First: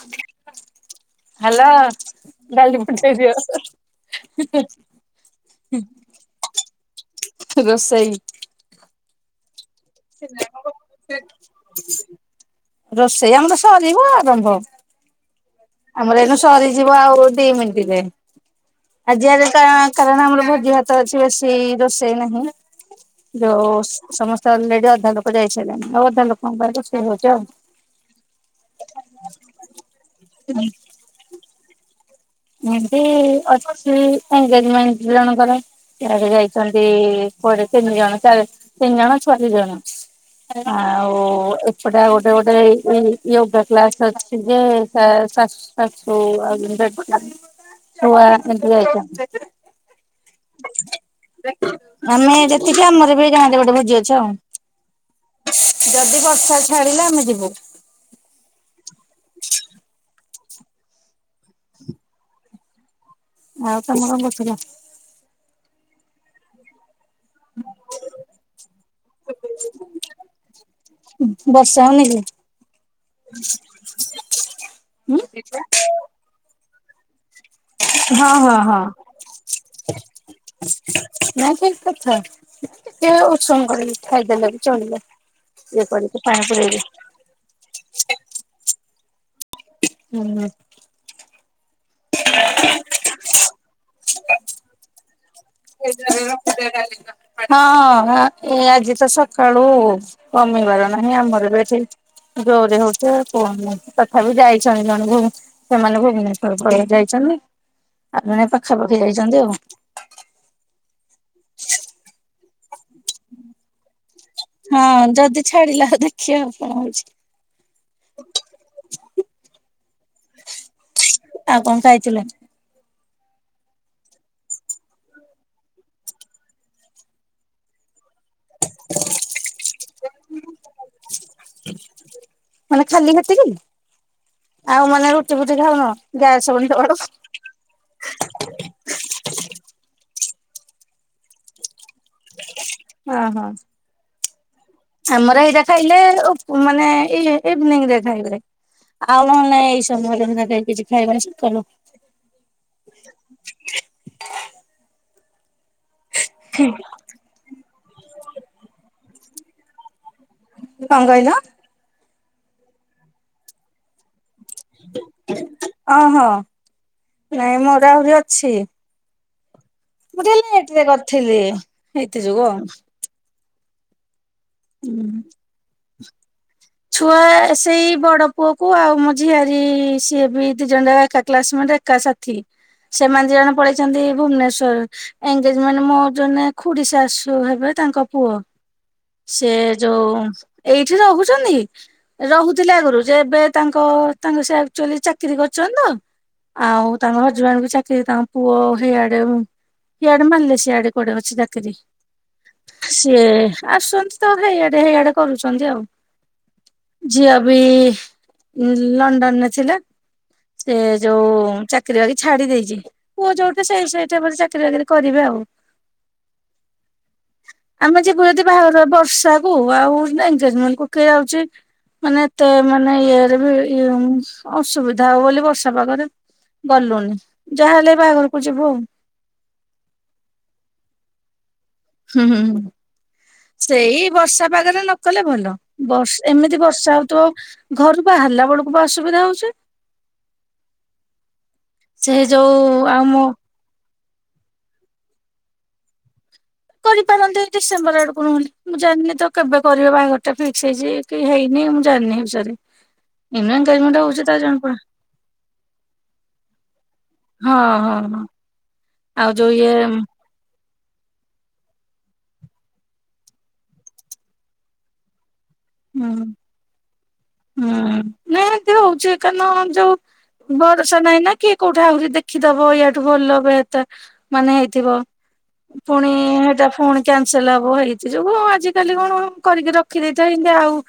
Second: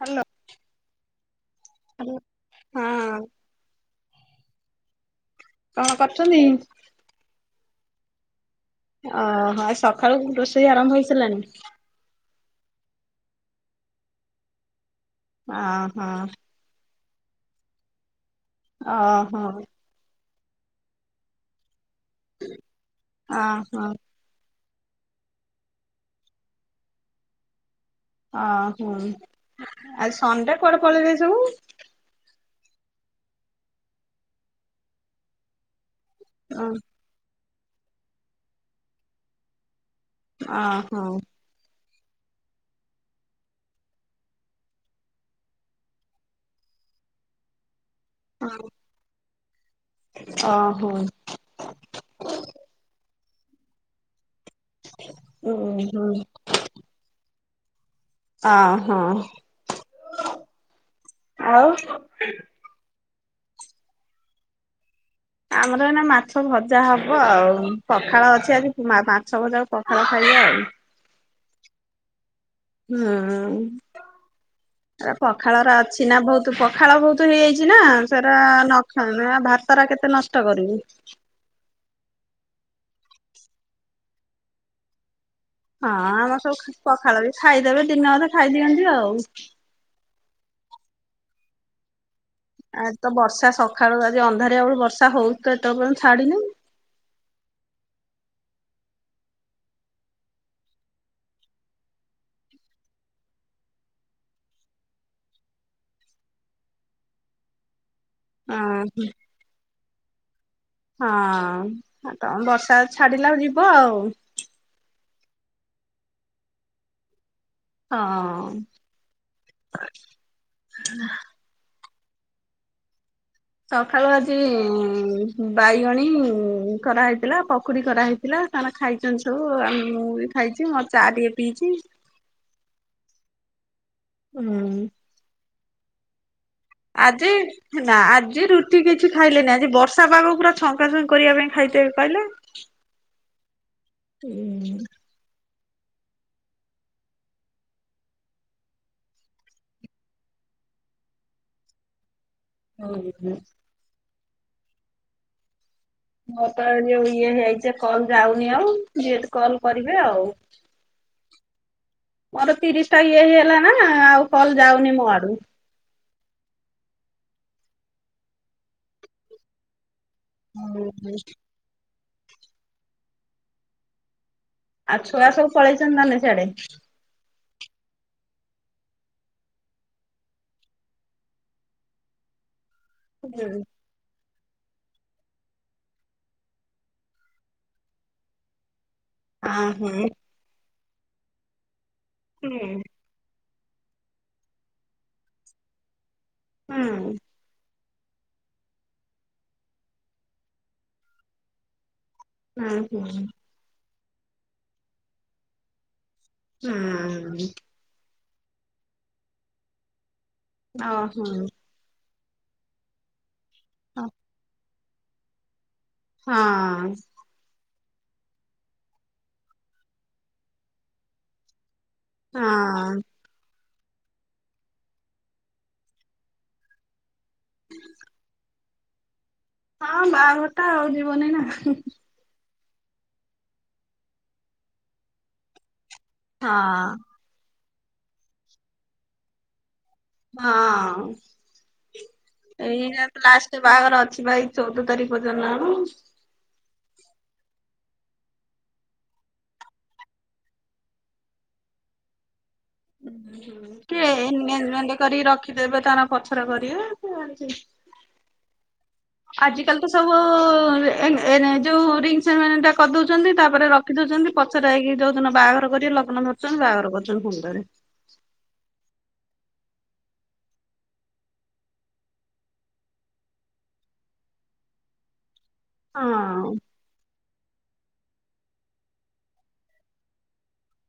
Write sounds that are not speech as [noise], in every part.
Hello hello ଡାଲି ଫୁଟେଇ ହଁ ଦିଅ। [unintelligible] କଣ କରୁଛନ୍ତି? ରୋଷେଇ। ଅହ ଆଜି ସକାଳୁ ରୋଷେଇ ଆରମ୍ଭ ହେଇସାରିଲାଣି। ରୋଷେଇ ଆମର ସରିବ। ଆରମ୍ଭ ଓହୋ ଆମର ଏଇ ନୁ ସରିଯିବ ଆଉ ଦି ମିନିଟ୍ ରେ। ଆଜି ଓହୋ ଆରେ କା କାରଣ ଆମର ଭୋଜି ଭାତ ଅଛି ବେଶୀ ରୋଷେଇ ନାହିଁ। ଯୋଉ ଓହୋ ସମ ତ ଅଲରେଡି ଅଧା ଲୋକ ଯାଇସାଇଲେଣି ଆଉ ଅଧା ଲୋକଙ୍କ ପାଇଁ ରୋଷେଇ ହଉଛି ଆଉ। ଓହୋ ଆଜି ସଣ୍ଡେ କୁଆଡେ ପଳେଇଲେ ସବୁ? ଏମତି ଅଛି ଏନଗେଜମେଣ୍ଟ ଜଣଙ୍କର ଆଜି ଓହୋ ଯାଇଛନ୍ତି। ପରେ ତିନି ଜଣ ଚାରି ତିନି ଜଣ ଛୁଆ ଦି ଜଣ ଓହୋ ଆଉ [inaudible] ଗୋଟେ ଗୋଟେ ହେଇକି ୟୋଗା କ୍ଲାସ ଅଛି ଯେ ସା ସାସୁ ଶାଶୂ [inaudible] ଅହୋ। ଆମେ ଯେତିକି ଆମର ବି ଗାଁ ରେ ଗୋଟେ ଭୋଜି ଅଛି ଆଉ। ଓହୋ ଯଦି ବର୍ଷା ଛାଡିଲା ଆମେ ଯିବୁ। ଅ ହଁ ଆଉ। ଆଉ ତମେ କଣ କରୁଥିଲ? ଆମର ଏ ନା ମା ଭଜା ହବ ଆଉ ପଖାଳ ଅଛି ଆଜି ମାଛ ଭଜା କୁ ପଖାଳ ଖାଇବେ ଆଉ। ବର୍ଷା ହଉନି କି? ହୁଁ ପଖାଳ ରା ଅଛି ନା ବହୁତ ପଖାଳ ବହୁତ ହେଇଯାଇଛି। ନା ହଁ ସେରା ହଁ ହଁ ନଖା ଭାତ ରା କେତେ ନଷ୍ଟ କରିବୁ। ନା ଠିକ କଥା ଟିକେ ଉଷୁମ କରିକି ଖାଇଦେଲେ ବି ଚଳିବ। ଇଏ ହଁ କରିକି ଆମର ପାଣି ସବୁ ପୁରେଇକି। ପଖାଳ ବି ଖାଇଦେବେ ଦିନେ ଅଧେ ଖାଇଦିଅନ୍ତି ଆଉ। ହୁଁ। ଆଜି ତ ବର୍ଷା ସକାଳୁ ଆଜି ଅନ୍ଧାରିଆ ବେଳୁ ବର୍ଷା ହଉଛିତ ଏତେ [inaudible] ହଁ ଏ ଆଜି ତ ସକାଳୁ କମିବାର ନାହିଁ ଆମର ବି ଏଠି। ଜୋରେ ହଉଛି କୁହନି ତଥାପି ଯାଇଛନ୍ତି [inaudible] ସେମାନେ ଭୁବନେଶ୍ଵର ପଳେଇ ଯାଇଛନ୍ତି ଆଉ ଜଣେ ପାଖାପାଖି ଯାଇଛନ୍ତି ଆଉ। ହଁ ତମେ ବର୍ଷା ଛାଡିଲା ଯିବ ଆଉ। ହଁ ଯଦି ଛାଡିଲା ଦେଖିବା ଆଉ କଣ ହଉଛି। ହଁ। ଆଉ କଣ ଖାଇଥିଲେ? ସକାଳୁ ଆଜି ଉ ବାଇଗଣୀ କରାହେଇଥିଲା ପକୁଡି କରାହେଇଥିଲା। ଏ ମାନେ ଖାଇଛନ୍ତି ସବୁ ଆଉ ମୁଁ ବି ଖାଇଛି ମୋର ଚା ଟିକେ ପିଇଛି। ମାନେ ଖାଲି ହେତିକି ହୁଁ। ଆଉ ମାନେ ରୁଟି ଫୁଟି ଖାଉନ ଗ୍ୟାସ ହବନି ତମର। ଆଜି। ନା ଆଜି ରୁଟି କିଛି ଖାଇଲେନି ଆଜି ବର୍ଷା ପାଗ ପୁରା ଛଙ୍କା ଛଙ୍କି କରିବା ପାଇଁ ଖାଇଥେ କହିଲେ। ହଁ ହଁ ଆମର ଏଇଟା ଖାଇଲେ ଓ ପ୍ ମାନେ ଇ ଇଭିନିଂ ରେ ଖାଇବେ। ଆଉ ନାଇଁ ଏଇ ସମୟରେ [unintelligible] କିଛି ଖାଇବା ନାହିଁ ସବୁ ଚଲୋ। ହୁଁ ହୁଁ। ମୋର ତ ଯଉ ଇଏ ହେଇଚି କଲ୍ ଯାଉନି ଆଉ ଯିଏତ୍ କଲ କରିବେ ଆଉ। କଣ କହିଲ? ମୋର ତିରିଶ ଟା ଇଏ ହେଇଗଲା ନା ଆଉ କଲ ଯାଉନି ମୋ ଆଡୁ। ଓହୋ ନାଇଁ ମୋର ଆହୁରି ଅଛି। ମୁଁ ଟିକେ ଲେଟ୍ ରେ ହୁଁ କରିଥିଲି ହେଇଥି ଯୋଗୁ ଆଉ। ଆଉ ହୁଁ। ଛୁଆ ସବୁ ପଳେଇଚନ୍ତି ନା ନାଇଁ ସିଆଡେ। ଛୁଆ ସେଇ ବଡ ପୁଅ କୁ ଆଉ ମୋ ଝିଆରି ସିଏ ବି ଦି ଜଣ ଯାକ ଏକା କ୍ଲାସ ମେଣ୍ଟେ। ଏକା ସାଥି ସେମାନେ ଦି ଜଣ ପଳେଇଚନ୍ତି ଭୁବନେଶ୍ୱର। ଏନଗେଜମେଣ୍ଟ୍ ମୋ ଜଣେ ଖୁଡି ଶାଶୁ ହେବେ ତାଙ୍କ ପୁଅ। ସେ ଅଁ ହଁ ଯୋଉ ଏଇଠି ରହୁଛନ୍ତି ହୁଁ ରହୁଥିଲେ ଆଗରୁ। ଯେ ଏବେ ତାଙ୍କ ତାଙ୍କ ସେ ଆକ୍ଚୁଆଲି ଚାକିରୀ କରିଚନ୍ତି ତ ହୁଁ ଆଉ ହୁଁ। ତାଙ୍କ ହଜବେଣ୍ଡ ବି ଚାକ୍ ସେ ତାଙ୍କ ପୁଅ ହେଇଆଡେ ଉଁ ହିଆଡେ ମାଲେସିଆ ଆଡେ କୁଆଡେ ଅଛି ଚାକିରି ହୁଁ ସିଏ ଆସୁଚନ୍ତି ତ ହେଇଆଡେ ହେଇଆଡେ କରୁଚନ୍ତି ଆଉ। ଝିଅ ହୁଁ ବି ଲଣ୍ଡନରେ ଥିଲା ସେ ଓହୋ ଯୋଉ ଚାକ୍ ଚାକିରି ବାକିରି ଛାଡି ଦେଇଚି। ପୁଅ ଯୋଉଠି ସେଇ ହଁ। ସେଇଠି ଚାକିରି ବାକିରି କରିବେ ଆଉ। ହଁ ଆମେ ଯିବୁ ଯଦି ବାହାଘର ବର୍ଷା କୁ ଆଉ ଏନଗେଜମେଣ୍ଟ କୁ କିଏ ଯାଉଚି। ମାନେ ଏତେ ମେ ମାନେ ହଁ ଇଆଡେ ବି ଇଉମ୍ ଅସୁବିଧା ହବ ବୋଲି ବର୍ଷା ପାଗରେ ଗଲୁନି। ଯାହାହେଲେ ବାହାଘରକୁ ଯିବୁ ଆଉ। ହଁ ବାହାଘରଟା ଆଉ ଯିବୁନି ନା ହୁଁ ହୁଁ ହୁଁ ହୁଁ ହୁଁ ସେଇ ବର୍ଷା ପାଗରେ ନ କଲେ ଭଲ ବର୍ଷ ଏମିତି ହଁ। ବର୍ଷା ହଉଥୁବ। ଘରୁ ବାହାରିଲା ବେଳକୁ ବା ଅସୁବିଧା ହଉଛି। ହଁ ସେ ଯୋଉ ଆଉ ଏଇଆ ତ ମୁଁ ଲାଷ୍ଟ। ବାହାଘର ଅଛି ପା ଏଇ ଚଉଦ ତାରିଖ ପର୍ଯ୍ୟନ୍ତ ନା କଣ। କରିପାରନ୍ତି ଡିସେମ୍ବର ଆଡକୁ ନହଲେ ମୁଁ ଜାଣିନି ତ କେବେ କରିବେ ବାହାଘର ଟା ଫିକ୍ସ ହେଇଚି। କି ହେଇନି ମୁଁ ଜାଣିନି ହେ ବିଷୟରେ। ଏଇନୁ ଏନଗେଜମେଣ୍ଟ କି ହଉଛି ତା ଜଣା ପଡେ ଏନଗେଜମେଣ୍ଟ କରିକି ରଖିଦେବେ ତାର ପଛରେ କରିବେ [inaudible] ହଁ ହଁ ହଁ ଆଉ ଯୋଉ ଇଏ ଏନେ ଏନେ ଯୋଉ ରିଙ୍ଗ ସେରିମନି ଟା କରିଦଉଚନ୍ତି ତାପରେ ରଖିଦଉଚନ୍ତି ପଛରେ ହେଇକି ଯୋଉ ଦିନ ବାହାଘର କରି ହୁଁ ଲଗ୍ନ ଧରୁଚନ୍ତି ବାଘର କରୁଚନ୍ତି ଫୁଣି ଥରେ। ହୁଁ ନାଇଁ ଏମତି ରେ ହଉଚି କାରଣ ଯୋଉ ଭରସା ନାଇଁ ନା କିଏ କୋଉଠି ଆହୁରି ଦେଖିଦବ ଇଆଠୁ ଭଲ [unintelligible] ମାନେ ହେଇଥିବ। ପୁଣି ହଁ ହେଟା ପୁଣି କ୍ୟାନସେଲ ହବ ହେଇଥି ଯୋଗୁ ଆଜିିକାଲି କଣ କରିକି ରଖିଦେଇଥାଇ। ଯାହା ଆଉ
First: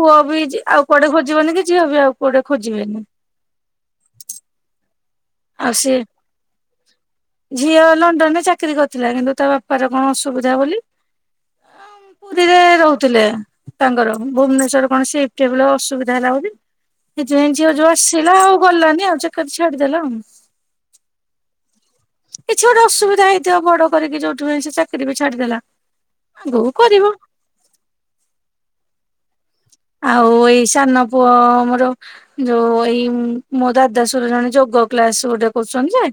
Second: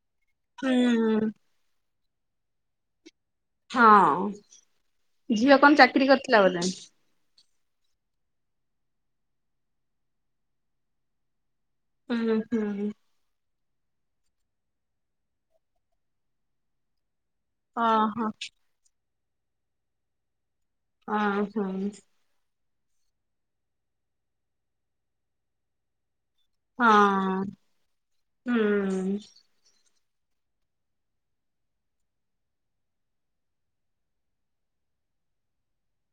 ପୁଅ ବି ଜି ଆଉ କୁଆଡେ ହୁଁ ଖୋଜିବେନି କି ଝିଅ ବି ଆଉ କୁଆଡେ ଖୋଜିବେନି। ହଁ ଝିଅ ଆଉ କଣ ସେ ଚାକିରି କରିଥିଲା ବୋଧେ। ଝିଅ ଲଣ୍ଡନ ରେ ଚାକିରି କରିଥିଲା କିନ୍ତୁ ତା ବାପାର କଣ ଅସୁବିଧା ବୋଲି ଅଉଁ ହୁଁ ପୁରୀରେ ହୁଁ ରହୁଥିଲେ। ତାଙ୍କର ଭୁବନେଶ୍ୱରରେ କଣ ସିପ୍ଟି ହେବେ ଅସୁବିଧା ହେଲା ବୋଲି। କିଛିନାଇ ଝିଅ ଯୋଉ ଓହୋ ଆସିଲା ଆଉ ଗଲାନି ଆଉ ଚାକିରୀ ଛାଡିଦେଲା ଆଉ। ଆଁ ହାମ୍। କିଛି ଗୋଟେ ଅସୁବିଧା ହେଇଥିବ ବଡ କରିକି ଯୋଉଠି ପାଇଁ ସେ ଚାକିରି ବି ଛାଡିଦେଲା। ଆଗକୁ କରିବ ହଁ ହୁଁ। ଆଉ ଏଇ ସାନ ପୁଅ ମୋର ଯୋଉ ଏଇ ମୋ ଦାଦାସୁର ଜଣେ ଯୋଗ କ୍ଲାସ ଗୋଟେ କରୁଛନ୍ତି ଯେ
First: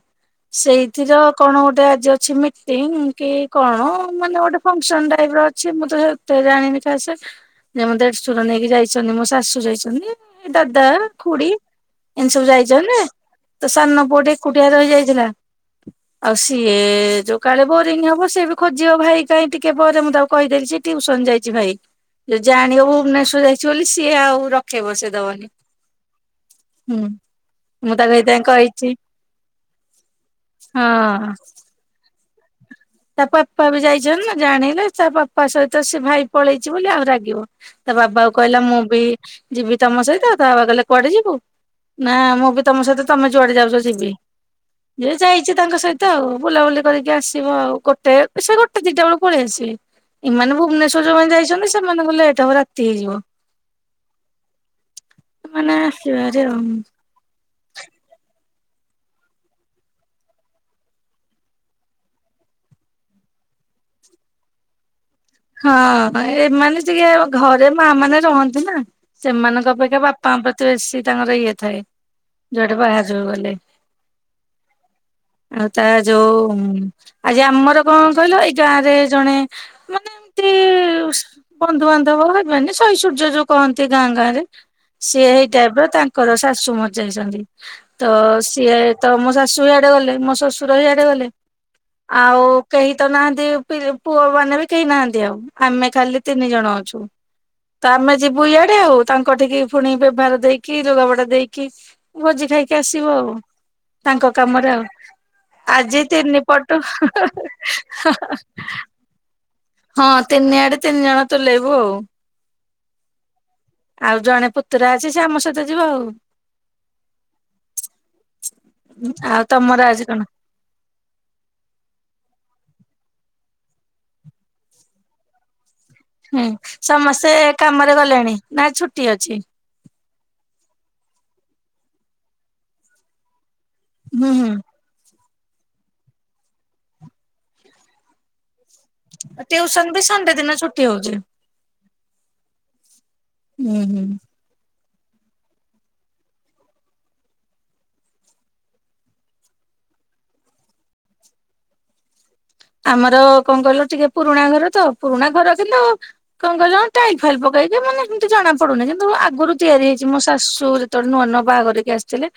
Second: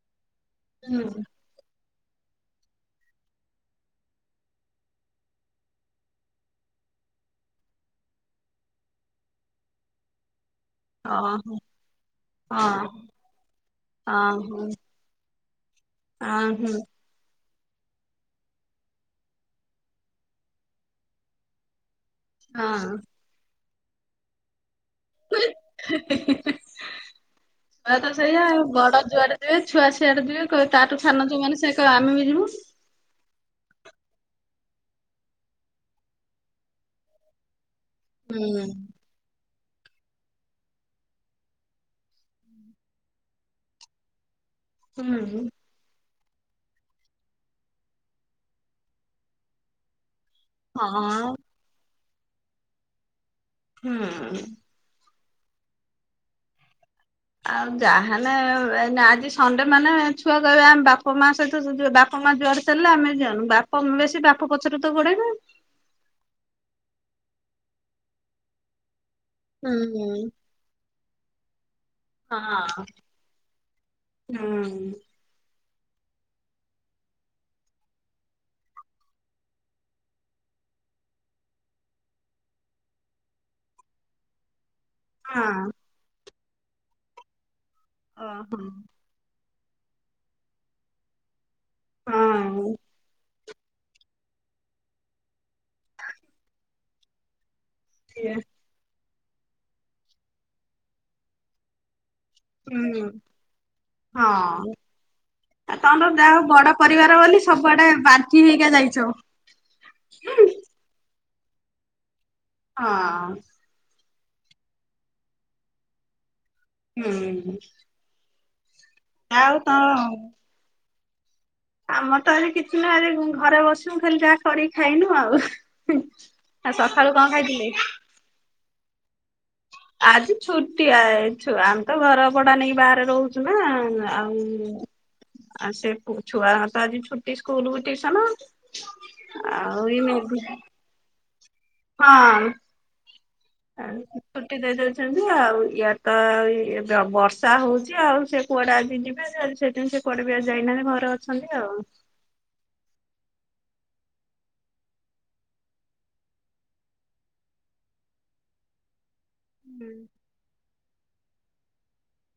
ସେଇଥିର ହୁଁ କଣ ଗୋଟେ ଆଜି ଅଛି ମିଟିଂ କି କଣ ମାନେ ଗୋଟେ ଫଙ୍କସନ ଟାଇପ ର ଅଛି ମୁଁ ତ ତୋ ଜାଣିନି ସେ ଯେ ମୋ ଦେଢଶୁର ନେଇକି ଯାଇଛନ୍ତି ମୋ ଶାଶୁ ଯାଇଛନ୍ତି। ଦାଦା ଖୁଡି। ଓହୋ ଏମିତି ସବୁ ଯାଇଛନ୍ତି ଯେ ହଁ ତ ସାନ ପୁଅଟି ହଁ ଏକୁଟିଆ ରହିଯାଇଥିଲା -ଆଉ ସିଏ ହଁ ଏ ଯୋ କାଳେ ବୋରିଂ ହବ ସେ ବି ଖୋଜିବ ଭାଇ କାଇ ଟିକେ ପରେ ମୁଁ ତାକୁ କହିଦେଇଛି ଟିଉସନ ଯାଇଛି ଭାଇ। ଜାଣିବ ଭୁବନେଶ୍ଵର ଯାଇଛି ବୋଲି ସିଏ ଆଉ ରଖେଇବ ବସେଇ ଦବନି ହଁ। ହୁଁ। ମୁଁ ଛୁଆ ତ ତାକୁ ଏଇଥିପାଇଁ ସେଇଆଉ କହିଛି ବଡ ଯୁଆଡେ ଯିବେ ଛୁଆ ସିଆଡେ ଯିବେ ତାଠୁ ସାନ ହଁ। ଯୋଉମାନେ ସେ ଆମେ ବି ଯିବୁ। ତା ପାପା ବି ଯାଇଛନ୍ତି ନା ଜାଣିଲେ ତା ପାପା ସହିତ ସେ ଭାଇ ପଳେଇଛି ବୋଲି ଆଉ ରାଗିବନି। ତା ବାପାକୁ କହିଲା ହୁଁ। ମୁଁ ବି ଯିବି ତମ ସହିତ ତା ବାପା କହିଲେ କୁଆଡେ ଯିବୁ। ନା ମୁଁ ବି ତମ ସହିତ ତମେ ଯୁଆଡେ ଯାଉଛ ଯିବି। ହେ ହୁଁ ଯାଇଚି ତାଙ୍କ ସହିତ ଆଉ ବୁଲାବୁଲି କରିକି ଆସିବ ଆଉ। ଗୋଟେ ସେ ଗୋଟେ ଦିଟା ବେଳେ ପଳେଇଆସିବେ ଏମାନେ ଭୁବନେଶ୍ୱର ଯୋଉମାନେ ହଁ ଯାଇଛନ୍ତି ସେମାନଙ୍କୁ ଲେଟ ହବ ରାତି ହେଇଯିବ। ହୁଁ ମାନେ ଆସିବେ ଭାରି ଆଉ। ଆଉ ଯାହାନେ ଆଜି ସଣ୍ଡେ ମାନେ ଛୁଆ କହିବେ ଆମ ବାପା ମା ସହିତ ବା ବାପ ମା ଜୁଆଡେ ଚାଲିଲେ ଆମେ ଯାଉ ବେଶୀ ବାପ ପଛରେ ତ ଗୋଡେଇବେ। ହଁ ଏମାନେ ଟିକେ ଘରେ ମା ମାନେ ରହନ୍ତି ନା। ସେମାନଙ୍କ ଅପେକ୍ଷା ହୁଁ। ବାପାଙ୍କ ପ୍ରତି ବେଶୀ ତାଙ୍କର ଇଏ ଥାଏ। ଯୁଆଡେ ହଁ ବାହାଜ ଗଲେ। ହୁଁ ଆଉ ତା ଯୋଉ ଆଜି ଆମର କଣ କହିଲ ଏଇ ଗାଁ ରେ ଜଣେ ମାନେ ଏମିତି ଇ ବନ୍ଧୁବାନ୍ଧବ ହେବେନି ଶୈସୂର୍ଯ୍ୟ ଯୋଉ କହନ୍ତି ଗାଁ ଗାଁ ରେ। ସିଏ ହେଇ ହଁ ଟାଇପ ର ତାଙ୍କର ଶାଶୁ ମରିଯାଇଛନ୍ତି ତ ଓହୋ ସିଏ ତ ମୋ ଶାଶୁ ଇଆଡେ ଗଲେ ମୋ ଶଶୁର ଇଆଡେ ଗଲେ ଆଉ ହଁ କେହି ତ ନାହାନ୍ତି ପି ପୁଅ ମାନେ ବି କେହିନାହାନ୍ତି ଆଉ ଆମେ ଖାଲି ତିନି ଜଣ ଅଛୁ ତ ଆମେ ଇଏ ଯିବୁ ୟା ଡେ ଆଉ ତାଙ୍କ କତିକି ପୁଣି ବେବହାର ଦେଇକି ଲୁଗା ପଟା ଦେଇକି ଭୋଜି ଖାଇକି ହୁଁ ଆସିବୁ ଆଉ ତାଙ୍କ ହଁ। କାମରେ ଆଉ। ଆଉ ଆଜି ତମର ଯାହା ତିିନି ହଉ ବଡ ପଟ ହଁ ପରିବାର ବୋଲି ସବୁଆଡେ ବାଣ୍ଟି ହଁ। ହେଇକା ଯାଇଛ ହଁ ହଁ ତିନି ଆଡେ ତିନି ଜଣ ତୁଲେଇବୁ ଆଉ। ହଁ। ଆଉ ଜଣେ ପୁତୁରା ଅଛି ସେ ଆମ ସହିତ ଯିବ ଆଉ। ହୁଁ। ଆଉ ତମର ଆଜି କଣ? ଆମର ତ ଆଜି କିଛି ନା ଘରେ ବସିବୁ ଖାଲି ଯାହା କରିକି ଖାଇନୁ ଆଉ। ହୁଁ ଆଉ ସକାଳୁ କଣ ସମସ୍ତେ ଖାଇଥିଲେ? କାମରେ ଗଲେଣି ନା ଛୁଟି ଅଛି। ଆଜି ଛୁଟି ଆଇଛୁ ଆମେ ତ ଘର ଭଡା ନେଇକି ବାହାରେ ରହୁଛୁ ନା। ହୁଁ ହୁଁ ଆଉ ସେ ଛୁଆ ତ ଆଜି ଛୁଟି ସ୍କୁଲ ଟୁଇଁସନ। ଆ ଟିଉସନ ବି ସଣ୍ଡେ ଦିନ ଛୁଟି ହଉଛି। ହଁ। ହୁଁ ହୁଁ ଛୁଟି ଦେଇଦଉଛନ୍ତି ଆଉ ୟଏ ତ ବର୍ଷା ହଉଛି ଆଉ ସେ କୁଆଡା ଆଜି ଯିବେ ଯଲେ ସେଦିନ ସେ କୁଆଡ଼େ ଆଜି ଯାଇନାହାନ୍ତି ଘରେ ଅଛନ୍ତି ଆଉ। ଆମର କଣ କହିଲ ଟିକେ ପୁରୁଣା ଘର ତ ପୁରୁଣା ଘର କିନ୍ତୁ କଣ କହିଲ ଟାଇଲ୍ ଫାଇଲ ପକେଇ କି ମାନେ ସେମିତି ଜଣା ପଡୁନି କିନ୍ତୁ ଆଗୁରୁ ତିଆରି ହେଇଛି ମୋ ଶାଶୁ ଯେତେବେଳେ ନୂଆ ନୂଆ ବାହାଘରିକି ଆସିଥିଲେ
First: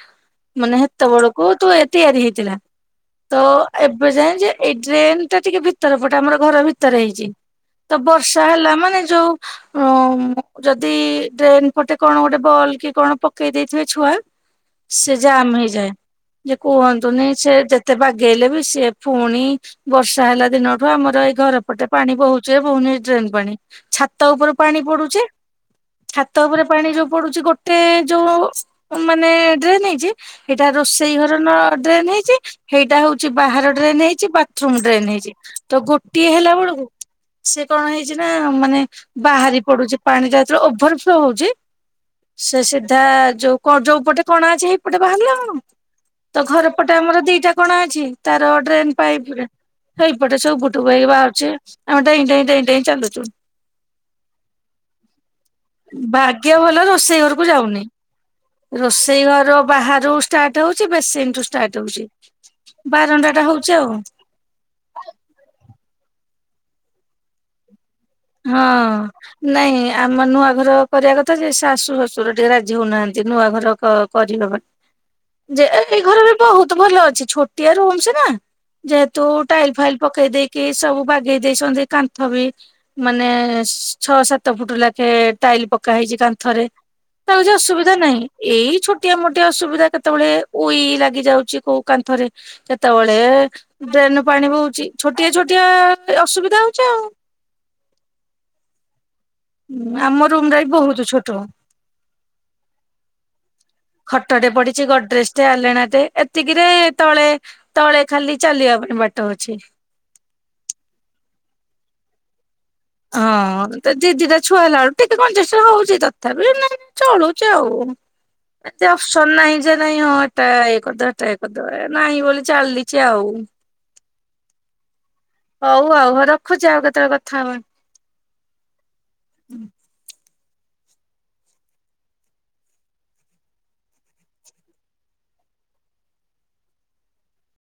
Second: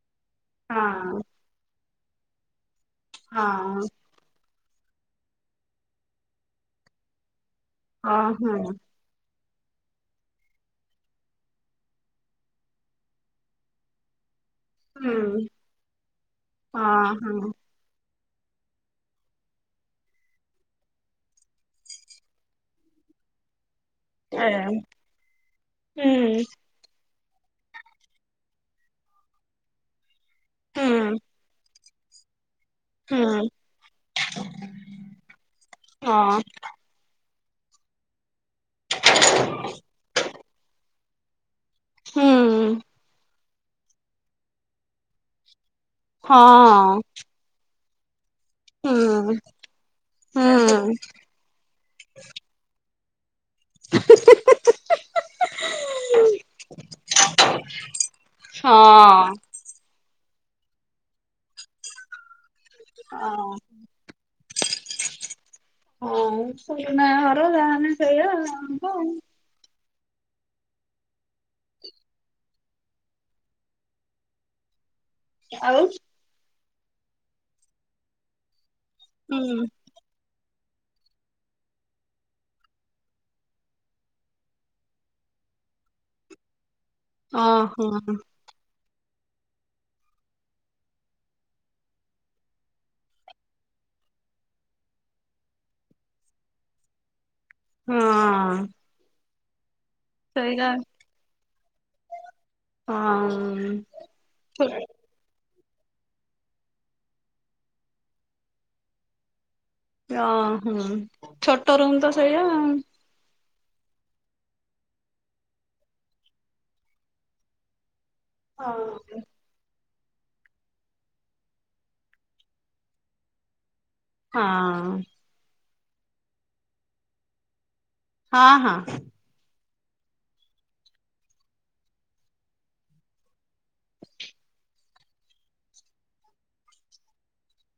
ମାନେ ସେତେ ହଁ ବେଳ କୁ ତୁ ଏ ତିଆରି ହେଇଥିଲା ତ ହଁ ଏବେ ଯାଏ ଯେ ଏଇ ଡ୍ରେନ ଟା ଟିକେ ଭିତର ପଟେ ଆମର ଘର ଭିତରେ ହେଇଛି ତ ହଁ ବର୍ଷା ହେଲା ହଁ ମାନେ ଯୋଉ ଓ ଯଦି ଡ୍ରେନ ପଟେ କଣ ଗୋଟେ ବଲ୍ କି କଣ ପକେଇ ଦେଇଥିବେ ଛୁଆ ସିଏ ହୁଁ। ଜାମ ହେଇଯାଏ ଯେ ହଁ କୁହନ୍ତୁନି ହଁ ସେ ଯେତେ ବାଗେଇଲେ ବି ସେ ପୁଣି ବର୍ଷା ହେଲା ଦିନଠୁ ଆମର ଏଇ ଘର ପଟେ ପାଣି ବହୁଛ ବହୁନି ଡ୍ରେନ ପାଣି ଚା ଛତ ଏ ଉପରେ ପାଣି ପଡୁଛେ ଛାତ ହୁଁ ଉପରେ ପାଣି ଯୋଉ ପଡୁଛି ଗୋଟେ ଯୋଉ ମାନେ ଡ୍ରେନ ହେଇଛି। ଏଇଟା ରୋଷେଇ ହୁଁ ଘର ଡ୍ରେନ୍ ହେଇଛି ସେଇଟା ହଉଛି ବାହାର ଡ୍ରେନ୍ ହେଇଛି ବା ବାଥରୁମ୍ ଡ୍ରେନ ହେଇଛି ତ ଗୋଟିଏ ହଁ ହେଲା ବେଳକୁ ସେ କଣ ହେଇଛି। ନା ମାନେ ବାହାରି ପଡୁଛି ପାଣି ଟା ଯେତେବେଳେ ଓଭର ଫ୍ଲୋ ହଉଛି। ସେ ହୁଁ ସିଧା ଯୋଉ ଯୋଉପଟେ କଣା ଅଛି ସେଇପଟେ ବାହାରିଲା ଆଉ କଣ। ତ ଘର ପଟେ ହଁ ଆମର ଦିଟା କଣା ଅଛି ତାର ଡ୍ରେନ୍ ହୁଁ ପାଇପରେ। ଏଇପଟେ ହଁ ସବୁ ବୁଟୁ ବାଇ ବାହାରୁଛି ଆମେ ଡେଇ ଡେଇ ଡେଇ ଡେଇ ଚାଲୁଚି। ଭାଗ୍ୟ ଭଲ ରୋଷେଇ ଘରକୁ ଯାଉନି। ରୋଷେଇ ଘର ବାହାରୁ ଷ୍ଟାର୍ଟ ହଉଛି ବେସିନ ଠୁ ଷ୍ଟାର୍ଟ ହଉଛି ବାରଣ୍ଡଟା ହଁ ହଉଛି ଆଉ। ହଁ ପୁରୁଣା ଘର ଯାହା ହେନେ ହଁ। ନାଇଁ ଆମ ନୂଆ ଘର କରିବା କଥା ଯେ ଶାଶୁ ଶଶୁର ଟିକେ ରାଜି ହଉନାହାନ୍ତି ନୂଆ ଘର କରିବା କରିହେବନି। ଯେ ଆଉ ଏଇ ଘର ବି ବହୁତ ଭଲ ଅଛି ଛୋଟିଆ ରୁମ ସିନା। ଯେହେତୁ ଟାଇଲ ଫାଇଲ ପକେଇ ଦେଇକି ସବୁ ବାଗେଇ ଦେଇଛନ୍ତି କାନ୍ଥ ବି। ମାନେ ଛଅ ସାତ ଫୁଟ ଲେଖେ ଟାଇଲ ପକା ହେଇଛି କାନ୍ଥରେ। ଆଉ କିଛି ଓହୋ ଅସୁବିଧା ନାହିଁ। ଏଇ ଛୋଟିଆ ମୋଟିଆ ଅସୁବିଧା କେତେବେଳେ ଉଇ ଲାଗି ଯାଉଛି କୋଉ କାନ୍ଥରେ। କେତେବେଳେ ଡ୍ରେନରୁ ପାଣି ବହୁଛି ଛୋଟିଆ ଛୋଟିଆ ଅସୁବିଧା ହଉଛି ଆଉ। ହଁ। ହୁଁ ଆମ ରୁମ ଟା ସେଇଟା ବି ବହୁତ ଛୋଟ। ହଁ। ଖଟଟେ ପଡିଛି ଗଡେସ ଏତ ଆଲେନାଟେ ଏତିକିରେ ତଳେ ତଳେ ଖାଲି ଚାଲିବା ପାଇଁ ବାଟ ଅଛି। ଅହୋ ଛୋଟ ରୁମ୍ ତ ସେଇଆ ଆଉ। ହଁ ଦିଦିଟା ଛୁଆ ହେଲା ବେଳୁ ଟିକେ କଜେସନ ହଉଛି ତଥାପି ଚଳୁଛି ଆଉ। ଏତେ ଅ ସନାହିଁ ଯେ ନାଇଁ ହଁ ଏଟା ଏ କରିଦ ଏଟା ଏ କରିଦ ଏ ନାହିଁ ବୋଲି ଚାଲିଛି ଆଉ। ହଁ! ହଉ ଆଉ ରଖୁଚି ଆଉ କେତେବେଳେ କଥା ହବା। ହଁ ହଁ!